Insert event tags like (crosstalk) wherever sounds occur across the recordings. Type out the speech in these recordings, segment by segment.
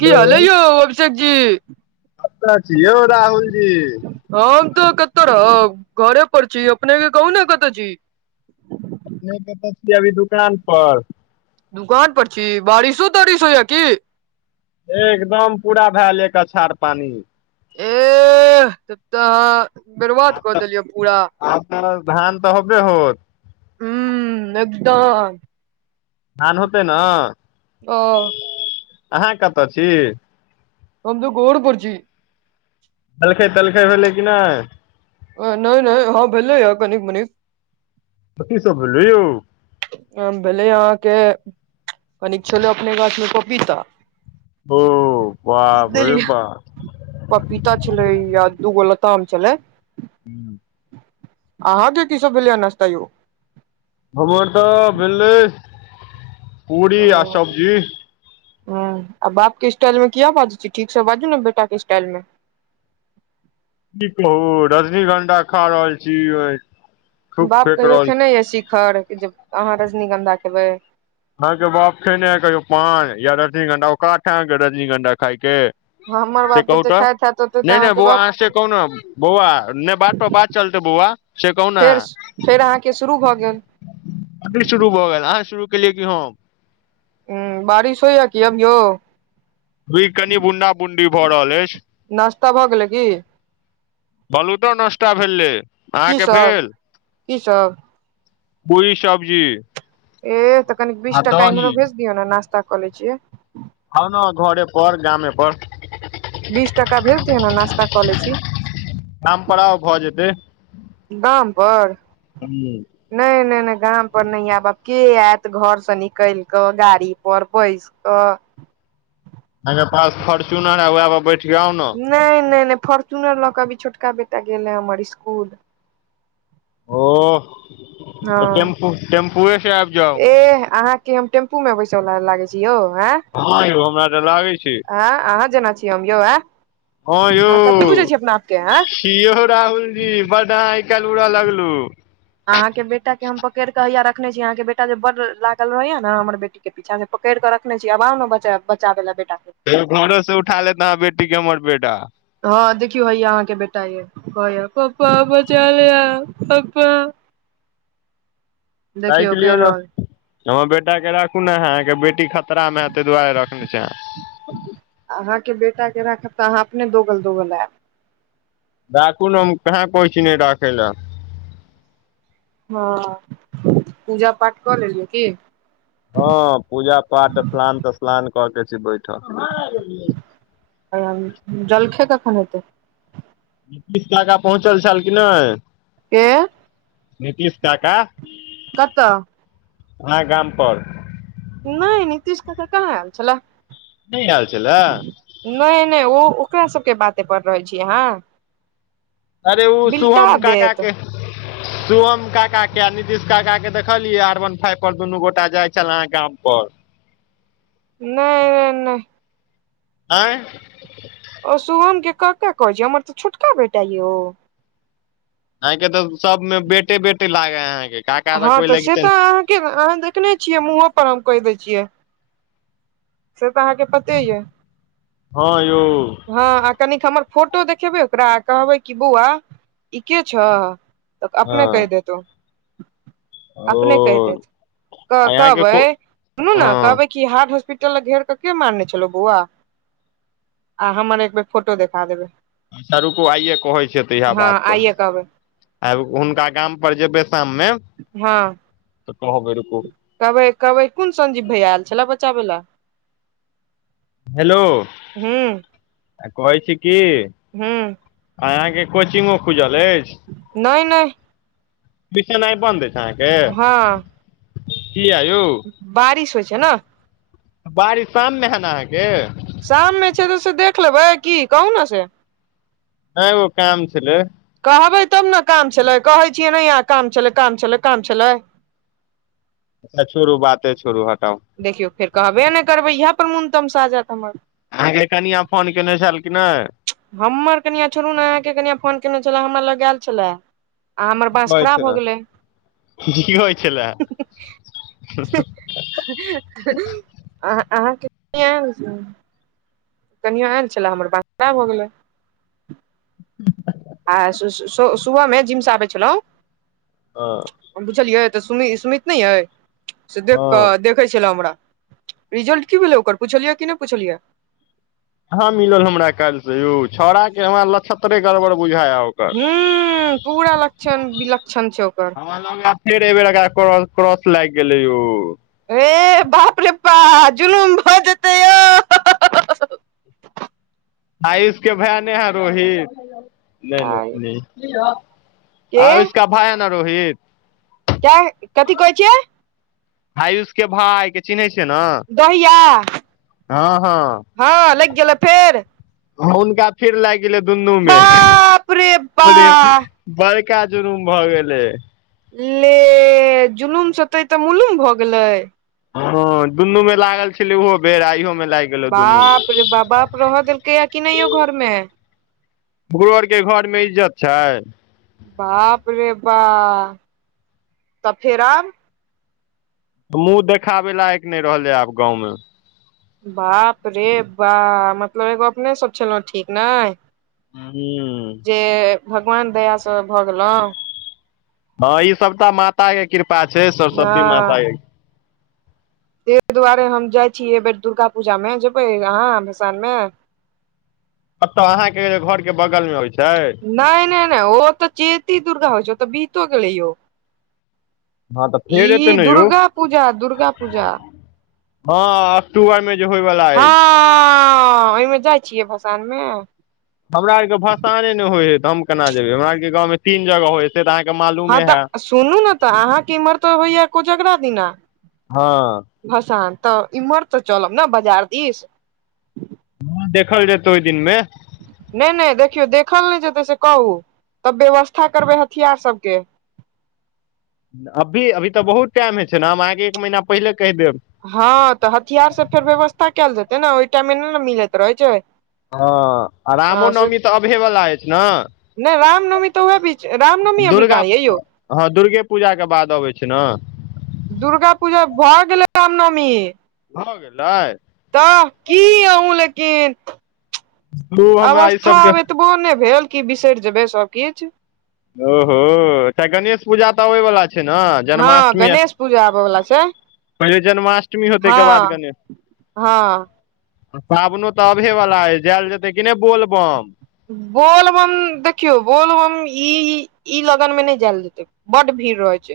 की हाल अय यौ? अभिषेक जी। कतऽ छी यौ राहुल जी हम तऽ कतऽ रहब घरे पर छी अपने के कहू ने कतऽ छी। नै कत छी अभी दुकान पर दुकान पर छी बारिशो तारिश होइयै की? एकदम पूरा भैल एक अछार पानी। एह तब तक अहां आब तऽ आब त धान तऽ होबे होत। हूं एकदम। धान होतै न। ओ। अहाँ कतऽ छी। हम त घर पर छी। जलखै तलखै भेलै कि नै? एं नै नै हँ भेलैयै कनिक मनिक। कथी सब भेलै यौ? भेलै अहाँके कनिक छलै अपने गाछ मे पपीता ओ बाप रे देलियै बा। पपीता छलै आ दूगो लताम छलै। हूं। अहाँके की सब भेलैयै नस्ता यौ? हमर तऽ भेलै पूरी आ सब्जी। हूं आ बाप के स्टाइल में किया बाजै छी ठीक से बाजू ने बेटा के स्टाइल में। की कहू रजनीगंधा खा रहल छी वै बाप कहियो खेने यै शिखर जे अहाँ रजनीगंधा खेबै। अहां के बाप खेने है कहियौ पान या रजनीगंधा औकात है आहां के रजनीगंधा खायके। हमर से बाप कहू जते त खाइत हैत ओते तऽ नै नै अहाँके बौआ बाप आहा से कहूँ ने बौआ नै बात पर बात चलतै बौआ। से कहू ने फेर श फेर अहाँके शुरू भऽ गेल। कखनी शुरू भऽ गेल अहाँ शुरू केलियै की हम। ऊं बारिश होइयै कि अभीयो? रुइककनि बुंदा बुंदी भऽ रहल ऐछ। नास्ता भऽ गेलै की? कहलौं त नश्ता भेलै, की अहाँके सब भेल? की सब? पूरी सब्जी। ए तऽ कनी बीस टका इमहरो भेज दिय ने नास्ता कऽ ले छियै। आउ न घरे पर गामे पर। बीस टका भेज दिय ने नाश्ता कऽ लै छी। गाम पर आउ भऽ जेतै गाम पर। हमलोग नै नै नै गाम पर नै ऐब आब के ऐत घर स निकैल कऽ गाड़ी पर बैस अ। अहांके पास फोर्चूनर है वैहे पर बैठके आउ ने। नै नै नै फोर्च्युनर लऽ के अभी छोटका बेटा गेलै हमर इस्कूल। ओह तऽ हँ टेम्पू टेम्पूए से आइब जाउ। एह अहाँ कि हम टेम्पू में बैस वाला लागे छी यौ आ। हँ यौ हमरा तऽ लागे छी। हे अहाँ जेना छी हम यौ, हँ ए अहाँ कथी बुझै यौ छी अपना आपके हे। की यौ राहुल जी बड अहांँ आइ काइल उड़ऽ लगलु। अहाँ के बेटा के हम पकेड़ क हइये रखने छी। अहाँ के बेटा जे बड लागल रहैये न हमर बेटी के पीछा से पकैड़ कऽ रखने छी। आब आऊ न बचेब, बचाबै ले बेटा के। कहियो घरों से उठा लेत आहाँ बेटी के हमर बेटा। हँ देखियौ हैया अहाँ के बेटा ये। कहैये पप्पा बचालिय पप्पा ताइक देखियौ लिय कहि न। रहल हमर बेटा के राखू न आहा, अहाँ के बेटी खतरा मे हे। तै दुआरे रखने छी अहाँ। अहाँके बेटा के राखब त अहाँ अपने दोगल - दोगल एब। राखू न हम कहां कहै छी नै राखै ले। हँ, पूजा पाठ कऽ लेलियै की? हँ पूजा पाठ स्लान - तस्लान क के छी बैठल। तहन जलखे कखन हेतै? पिछला साल पहुँचल छेल कि नै? के नीतीश काका कतऽ आहा गाम पर। नय नीतीश काका कहां एल छैले। नै एल छेले। नै - नै उ ओकरा सबके बाते पर रहै छी अहाँ। अरे उ बिलटा शुभम काका देत के सुभम काका के आ नितीश काका के देखलियै, आर वन फाइव पर दुनू गोटा जाय छल आहा गाम पर। न आँय। ओ सुोभम के काका कहै छी हमर तऽ छोटका बेटा ये ओ। आहाँ के तऽ सब में बेटे- बेटे लागे हे अहा के। हँ तऽ से तऽ अहाँके अहाँ देखने छियै, मुहो पर हम कैह दै छियै। से तऽ अहाँके पते यऽ हँ यौ हँ आ कनिक हमर फोटो देखेबै ओकरा, आ कहबै कि बौआ ई के छ। तऽ अपने कैह हँ देत ओ। अपने कैह ओ देत क यहाँके कहबै को सुनू न हँ कहबै कि हार्ट हॉस्पिट घेर क के मारने छलो बौआ, आ हमर एक बेर फोटो देखा देबै। अच्छा रुकू आइये कहै छीये तऽ इहे हँ बात पर। आइये कहबै आ हुनका गाम पर जेबै शाममे। हँ। त कहबै रुकु। कहबै कबै कुन संजीव भैया एल छलै बचाबे ले। हेलो हूँ कहै छी की हू। आहाँके कोचिंगो खुजल ऐछ? नय - नय। पीसेनैय बन्द ऐछ अहाँके। हँ कीये यौ? बारिश होइ छै न। बारिश शाम मे हे न अहाँके? शाममे छै तऽ से देख लेबै, की कहू न से? न ओने ऐं ओ काम छलै ‌। कहबै तब न काम छलै कहै छियै नहिये आ काम छलै -काम छलै -काम छलै अच्छा छोड़ू बाते छोड़ू हटाओ देखियौ फेर कहबे नै करबै इहे पर मून तमसा जेत हमर अहाँके कनिआ फोन केने छलखिन हे। हमर कनिआ छोड़ू न अहाँके कनिआ फोन केने छले हमर लग एल छलए। आ हमर बाँस कहै खड़ा छै ने भगेलै। की होइ छलए अहाँ-अहाँ कै हुइछिये कनिआ एल छले हमर बात (unintelligible) भ गेलै (unintelligible) आ सु-सु-सु-सुबहमे जिम स आबै छलंओ हं बुझलियै तऽ सुमि सुमित नयि अई से देख कऽ हँ देख देखेछलै हमरा, रिजल्ट की भेले ओकर पुछलियै क नयि पुछलियै? कहाँ मिलल हमरा कैल स यौ छौड़ा के हमरा लक्षत्रे गड़बड़ बुझेयेउ हम्म पूरा लक्षण विलक्षण छै ओकर। कहां दना फेर एबेर एकरा क्रॉस-क्रॉस लागेले यौ। ए बाप रे पा जुलुम भजेतै आयुष के भै ने है रोहित, नयि नयि (unintelligible) आयुष के भैय है न रोहित कै, कथी कहै छियै? आयुषके भायि चिन्है छियै न? दहिया, हँ लाइग गेलो फेर? हुनका फेर लैग गेलै दुनू मे बाप रे परे, बा बड़का जुलुम भऽ गेलै। ले जुलुम सतेै तऽ मुलुम भऽ गेलै। हूं दुनू में लागल छलै ओहो बेर इयहो में लाइ बाप रे, बा- बाप रह देलकै यै कि नयि यो घरमे? भुर के घर मे इज्जत छयि। बाप रे बा, तऽ फेर आब? मुँह देखाबे लायक नयि रहलै आब गाँवमे। बाप रे बा, मतलब एगो अपने सब छलुॅं ठीक नयि। हम्म से भगवान दया स भ गेलुओं बाबा जी सबटा माता के कृपा छै सरस्वती माता के। तयि दुआरे हम जाइ छि ऐ बेेर दुर्गा पूजा में जेबै अहाँ भसान मे? कतऽ अहाँके घरके बगलमे होइ छै। नयि -नयि -नयि ओ तऽ चैती दुर्गा होइ छै ओ तऽ बीतो गेलै ओ। हँ तऽ फेर एतै ई ने यौ दुर्गा पूजा -दुर्गा पूजा- - हँ अक्टूबर मे जे होयवला अछि। हँ ओहिमे जाइ छियै भसोन मे हमरा आर के भसाने नहि होइ हय तऽ हम केना जेबै हमरा आर के गाँवं तीन जगह होईए। फेर त अहा के मालु - - हँ त सुनू न त, अहाँके इम्हर त होइया कोजगरा दिना हँ। भसान, त इम्हर त चलब नेबजार दिस। देखल जेतौ ओइ दिन मे। नै-नै देखियौ देखल नै जेतै से कहू, तब व्यवस्था करबै हथियार सबके। अभी अभी त बहुत टाइम हइ छै ने हम अहाँके एक महीना पहिले कहि देब। हँ त हथियार सब फेर व्यवस्था कैल जेतै ने ओइ टाइममे नै न मिलैत रहै छै। हँ आ रामो नौमी त अबहे बला अछि न? नै राम नौमी त वैह बीच, रामनौमी अभी दुर्गा कहाँ अइ यौ? हँ दुर्गे पूजाके बाद अबै छै न। दुर्गा पूजा भ गेलै रामनवमी। भ गेलै? त की अहुं लेकिन, तू हमरा ई अवस्था सबके आब एत बो नै भेल कि बिसरि जेबै सब किछ। ओहो एकटा गणेश पूजा त अबै बला छै न? हँ गणेश पूजा आब बला छै। पहिले जन्माष्टमी होतै तै के बाद हँ गनेश (inaudible) हँ सावनो त आबहे बला अइ जाएल जेतै कि नै बोलबम? बोलबम देखियौ, बोलबम ई-ई-ई लगनमे नै जाएल जेतै। बडु भीड़ रहै छै।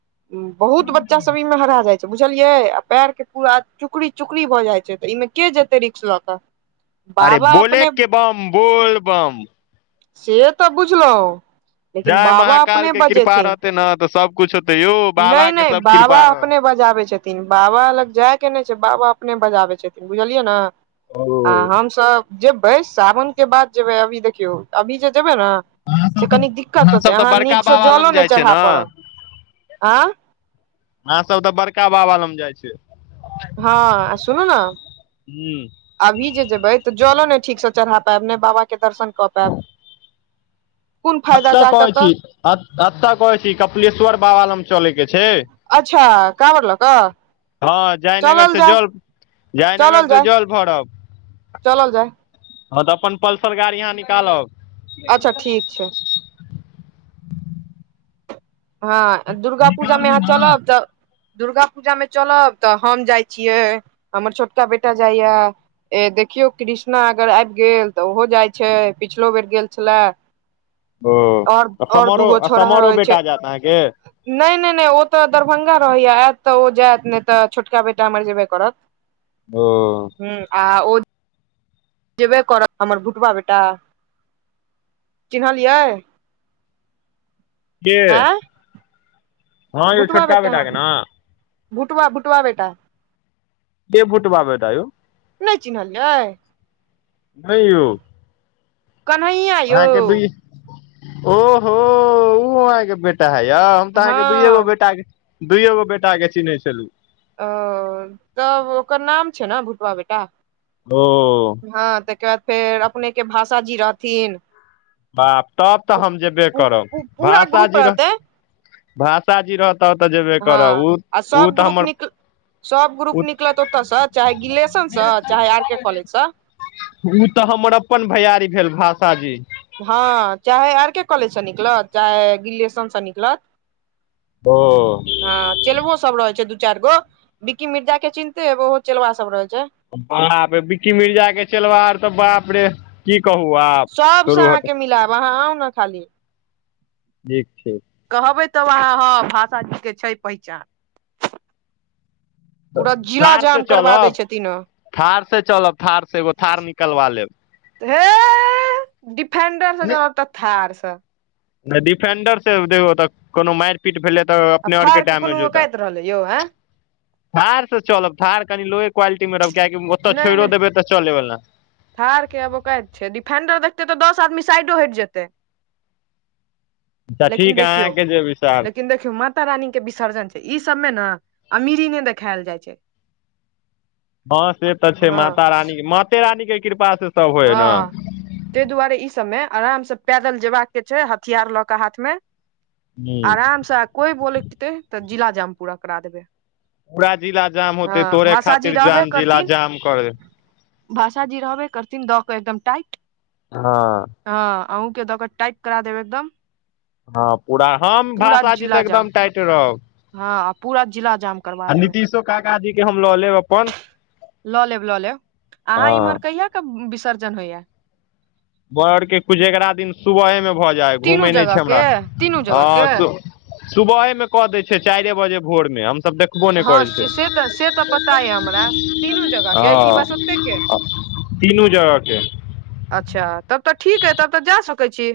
(inaudible) बहुत बच्चा सब ई मे हरा जाइ बुझलियै आ पैर के पूरा चुकड़ी चुकड़ी भ जाइ छै त ऐ मे के जेतै रिक्स ल क? आरे बोले के बम बोल बम। से त बुझलौं। जय महाकाल के कृपा रहतै न त सबकुछ होते यौ, बाबा नहि के नहि सब बाबा कृपा रहत। अपने बजाबै छथिन। बाबा लग जाइ के नै छै बाबा अपने बजाबै छथिन बुझलियै न? आ ओ हमसब जेबै सावनके बाद जेबै। अभी देखियौ अभी जे जेबै न (inaudible) से कनी दिक्कत होतै। सब तऽ अहाँ बड़का नीकसँ बाबा जलो लग नै जाइ छै ने चढ़ा पड़ब अहाँ (inaudible) आँं? अहाँ सब त बड़का बाबा लंग जाइ छी। हँ आ सुुनु न हूँ अभी जे जेबै त जलो नै ठीक सं चढ़ा पाएब, ने बाबा के दर्शन क पाएब? कुन फायदा जा क त? अत अत कहै छी कपिलेश्वर बाबा लम। चलै के छै। अच्छा काँवर लऽ कऽ (inaudible) हँ, जयनगर चलल से जाय जल (inaudible) जयनगर चलल से जाय जल भरब। चलल जाइ। हँ त अपन पल्सर गाड़ी अहाँ निकालब। अच्छा ठीक छै। हँ, दुर्गा पूजामे अहाँ चलब त दुर्गा पूजामे चलब त हम जाइ छियै, हमर छोटका बेटा जाइया। ए देखियौ कृष्णा अगर आबि गेल त ओहो जाइ छै पिछलो बेर गेल छला। ओ (inaudible) आओर आओर समरो दूगो छोड़हा समरो रहै छै। (unintelligible) नै-नै-नै ओ त दरभंगा रहैया, आएत त ओ जाएत नै त छोटका बेटा हमर जेबे करत। (inaudible) ओ हूँ आ ओ जेबे करत हमर भुटबा बेटा चिन्हलियै। के आँय हँ यौ भुटबा छोटका बेेटाह बेटा के ने भुटबा भुटबा बेेटा। के भूटबा बेटा यौ। नहि चिन्हलियै। नहि यौ। कन्हैया यौ अहाँके दई ओहो उ अहाँके बेटा है यौ। हम तऽ अहाँके दुइए गो हँ बेटा क दुइए गो बेटाके चिन्है छलहुँ। ओ तब ओकर नाम छै ने भुटबा बेटा। ओ हँ तैके बाद फेर अपनेके भाषा जी रहथिन। बाप तब तऽ पू- हम जेबे पू- करब पू- पूरा भाषा ग्रुप जी रह रहतै भाषा जी रहत तब त जेबे हँ करब उ आ उ सब तऽ ग्रुप हमर निकल सब ग्रुप उ निकलत ओतय स चाहे गिलेशन सऽ चाहे आर के कॉलेज स। उ तऽ हमर अपन भैयारी भेल भाषाजी। हँ चाहे आर के कॉलेजसँ निकलत चाहे गिलेशन सँ निकलत। ओ। हँ चेलबो सब रहै छै दू चारि गो विक्की मिर्जा के चिन्हते हेब ओहो चेलबा सब रहै छै। बाप रे बिक्की मिर्जाके चेलबार सब बाप रे की कहू आब छोडु हटाउ आब अहाँ आउ ने खाली। ठीक छै। कहबै तब अहाँ हँ भाषाजी के छै पहिचान। पूरा जिला थार से जाम करबा दै चलब छथिन ओ। थार से चलब थार से एगो थार निकलबा लेब। हे ए डिफेंडरसँ चलब तऽ थारसँ। नै डिफेंडर से उ देखो तऽ कोनो मारि पीट भेलै तऽ आब अपने और के थार कोनो डेमेज होतऽ। औकाइत रहलै यौ एँ थारसँ चलब थार कनि लोए क्वालिटीमे रहब कियाकि ओतऽ नहि छोइड़ो नहि देबै तऽ चलेबला। थार के अब ओकैद छै डिफेंडर देखतै तऽ दस आदमी साइडो हैट जेतै। अच्छा लेकिन ठीक है देखियौ अहाँके जे विचार लेकिन देखियौ म माता रानी के विसर्जन छै ई सबमे ने अमीरी नै देखायल जाइ छै। हँ से तऽ छै हँ माता रानी माते रानी के कृपा से सब होइ है न हँ तैय दुआरे ई सबमे आराम सऽ पैदल जयबाक के छै हथियार लऽ कऽ हाथ मे। ह आरामसँ आ कोइ औबोलैकतै तऽ जिलाजाम पूरा करा देबै। पूरा जिला जाम हँ होतै तोरे भाषाजी खातिर जाम जिला जाम करै हौ भाषा जी रहबै करथिन दऽ कऽ एकदम टाइट। हँ। हँ अहुँके दऽक टाइट करा देब एकदम। हँ पूरा हम पूरा भाषा जी तऽ जिला जाम एकदम टाइटे रहब। हँ आ पूरा जिला जाम करबा आ देबै। नीतीशो काका जी के हम लऽ लेब अपन। लऽ लेब लऽ लेब अहाँ इम्हर हँ कहिया के विसर्जन होइया? बरके कुजगरा दिन सुबहेमे भऽ जाइ तीनू घुमै नै जगह छै के हमरा तीनू जगह के हँ सु सुबहे मे कऽ दै छै चाइरे बजे भोर मे हमसब देख हँ से से तऽ से तऽ पता यै हमरा तीनू जगह के कि बस हँ ओतै के? तीनू जगह के। अच्छा तब तऽ ठीक अइ तब तऽ जा सकै छी।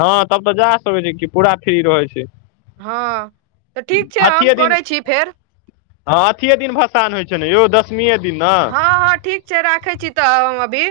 हँ तब तऽ जा सकै छी कि पूरा फ्री रहै छी। हँ तऽ ठीक छै हम अथिये दिन करै छी फेर। हँ अथीेये दिन भसान होइ छै ने यौ दशमीेये दिन न। हँ हँ ठीक छै राखै छी तऽ अभी।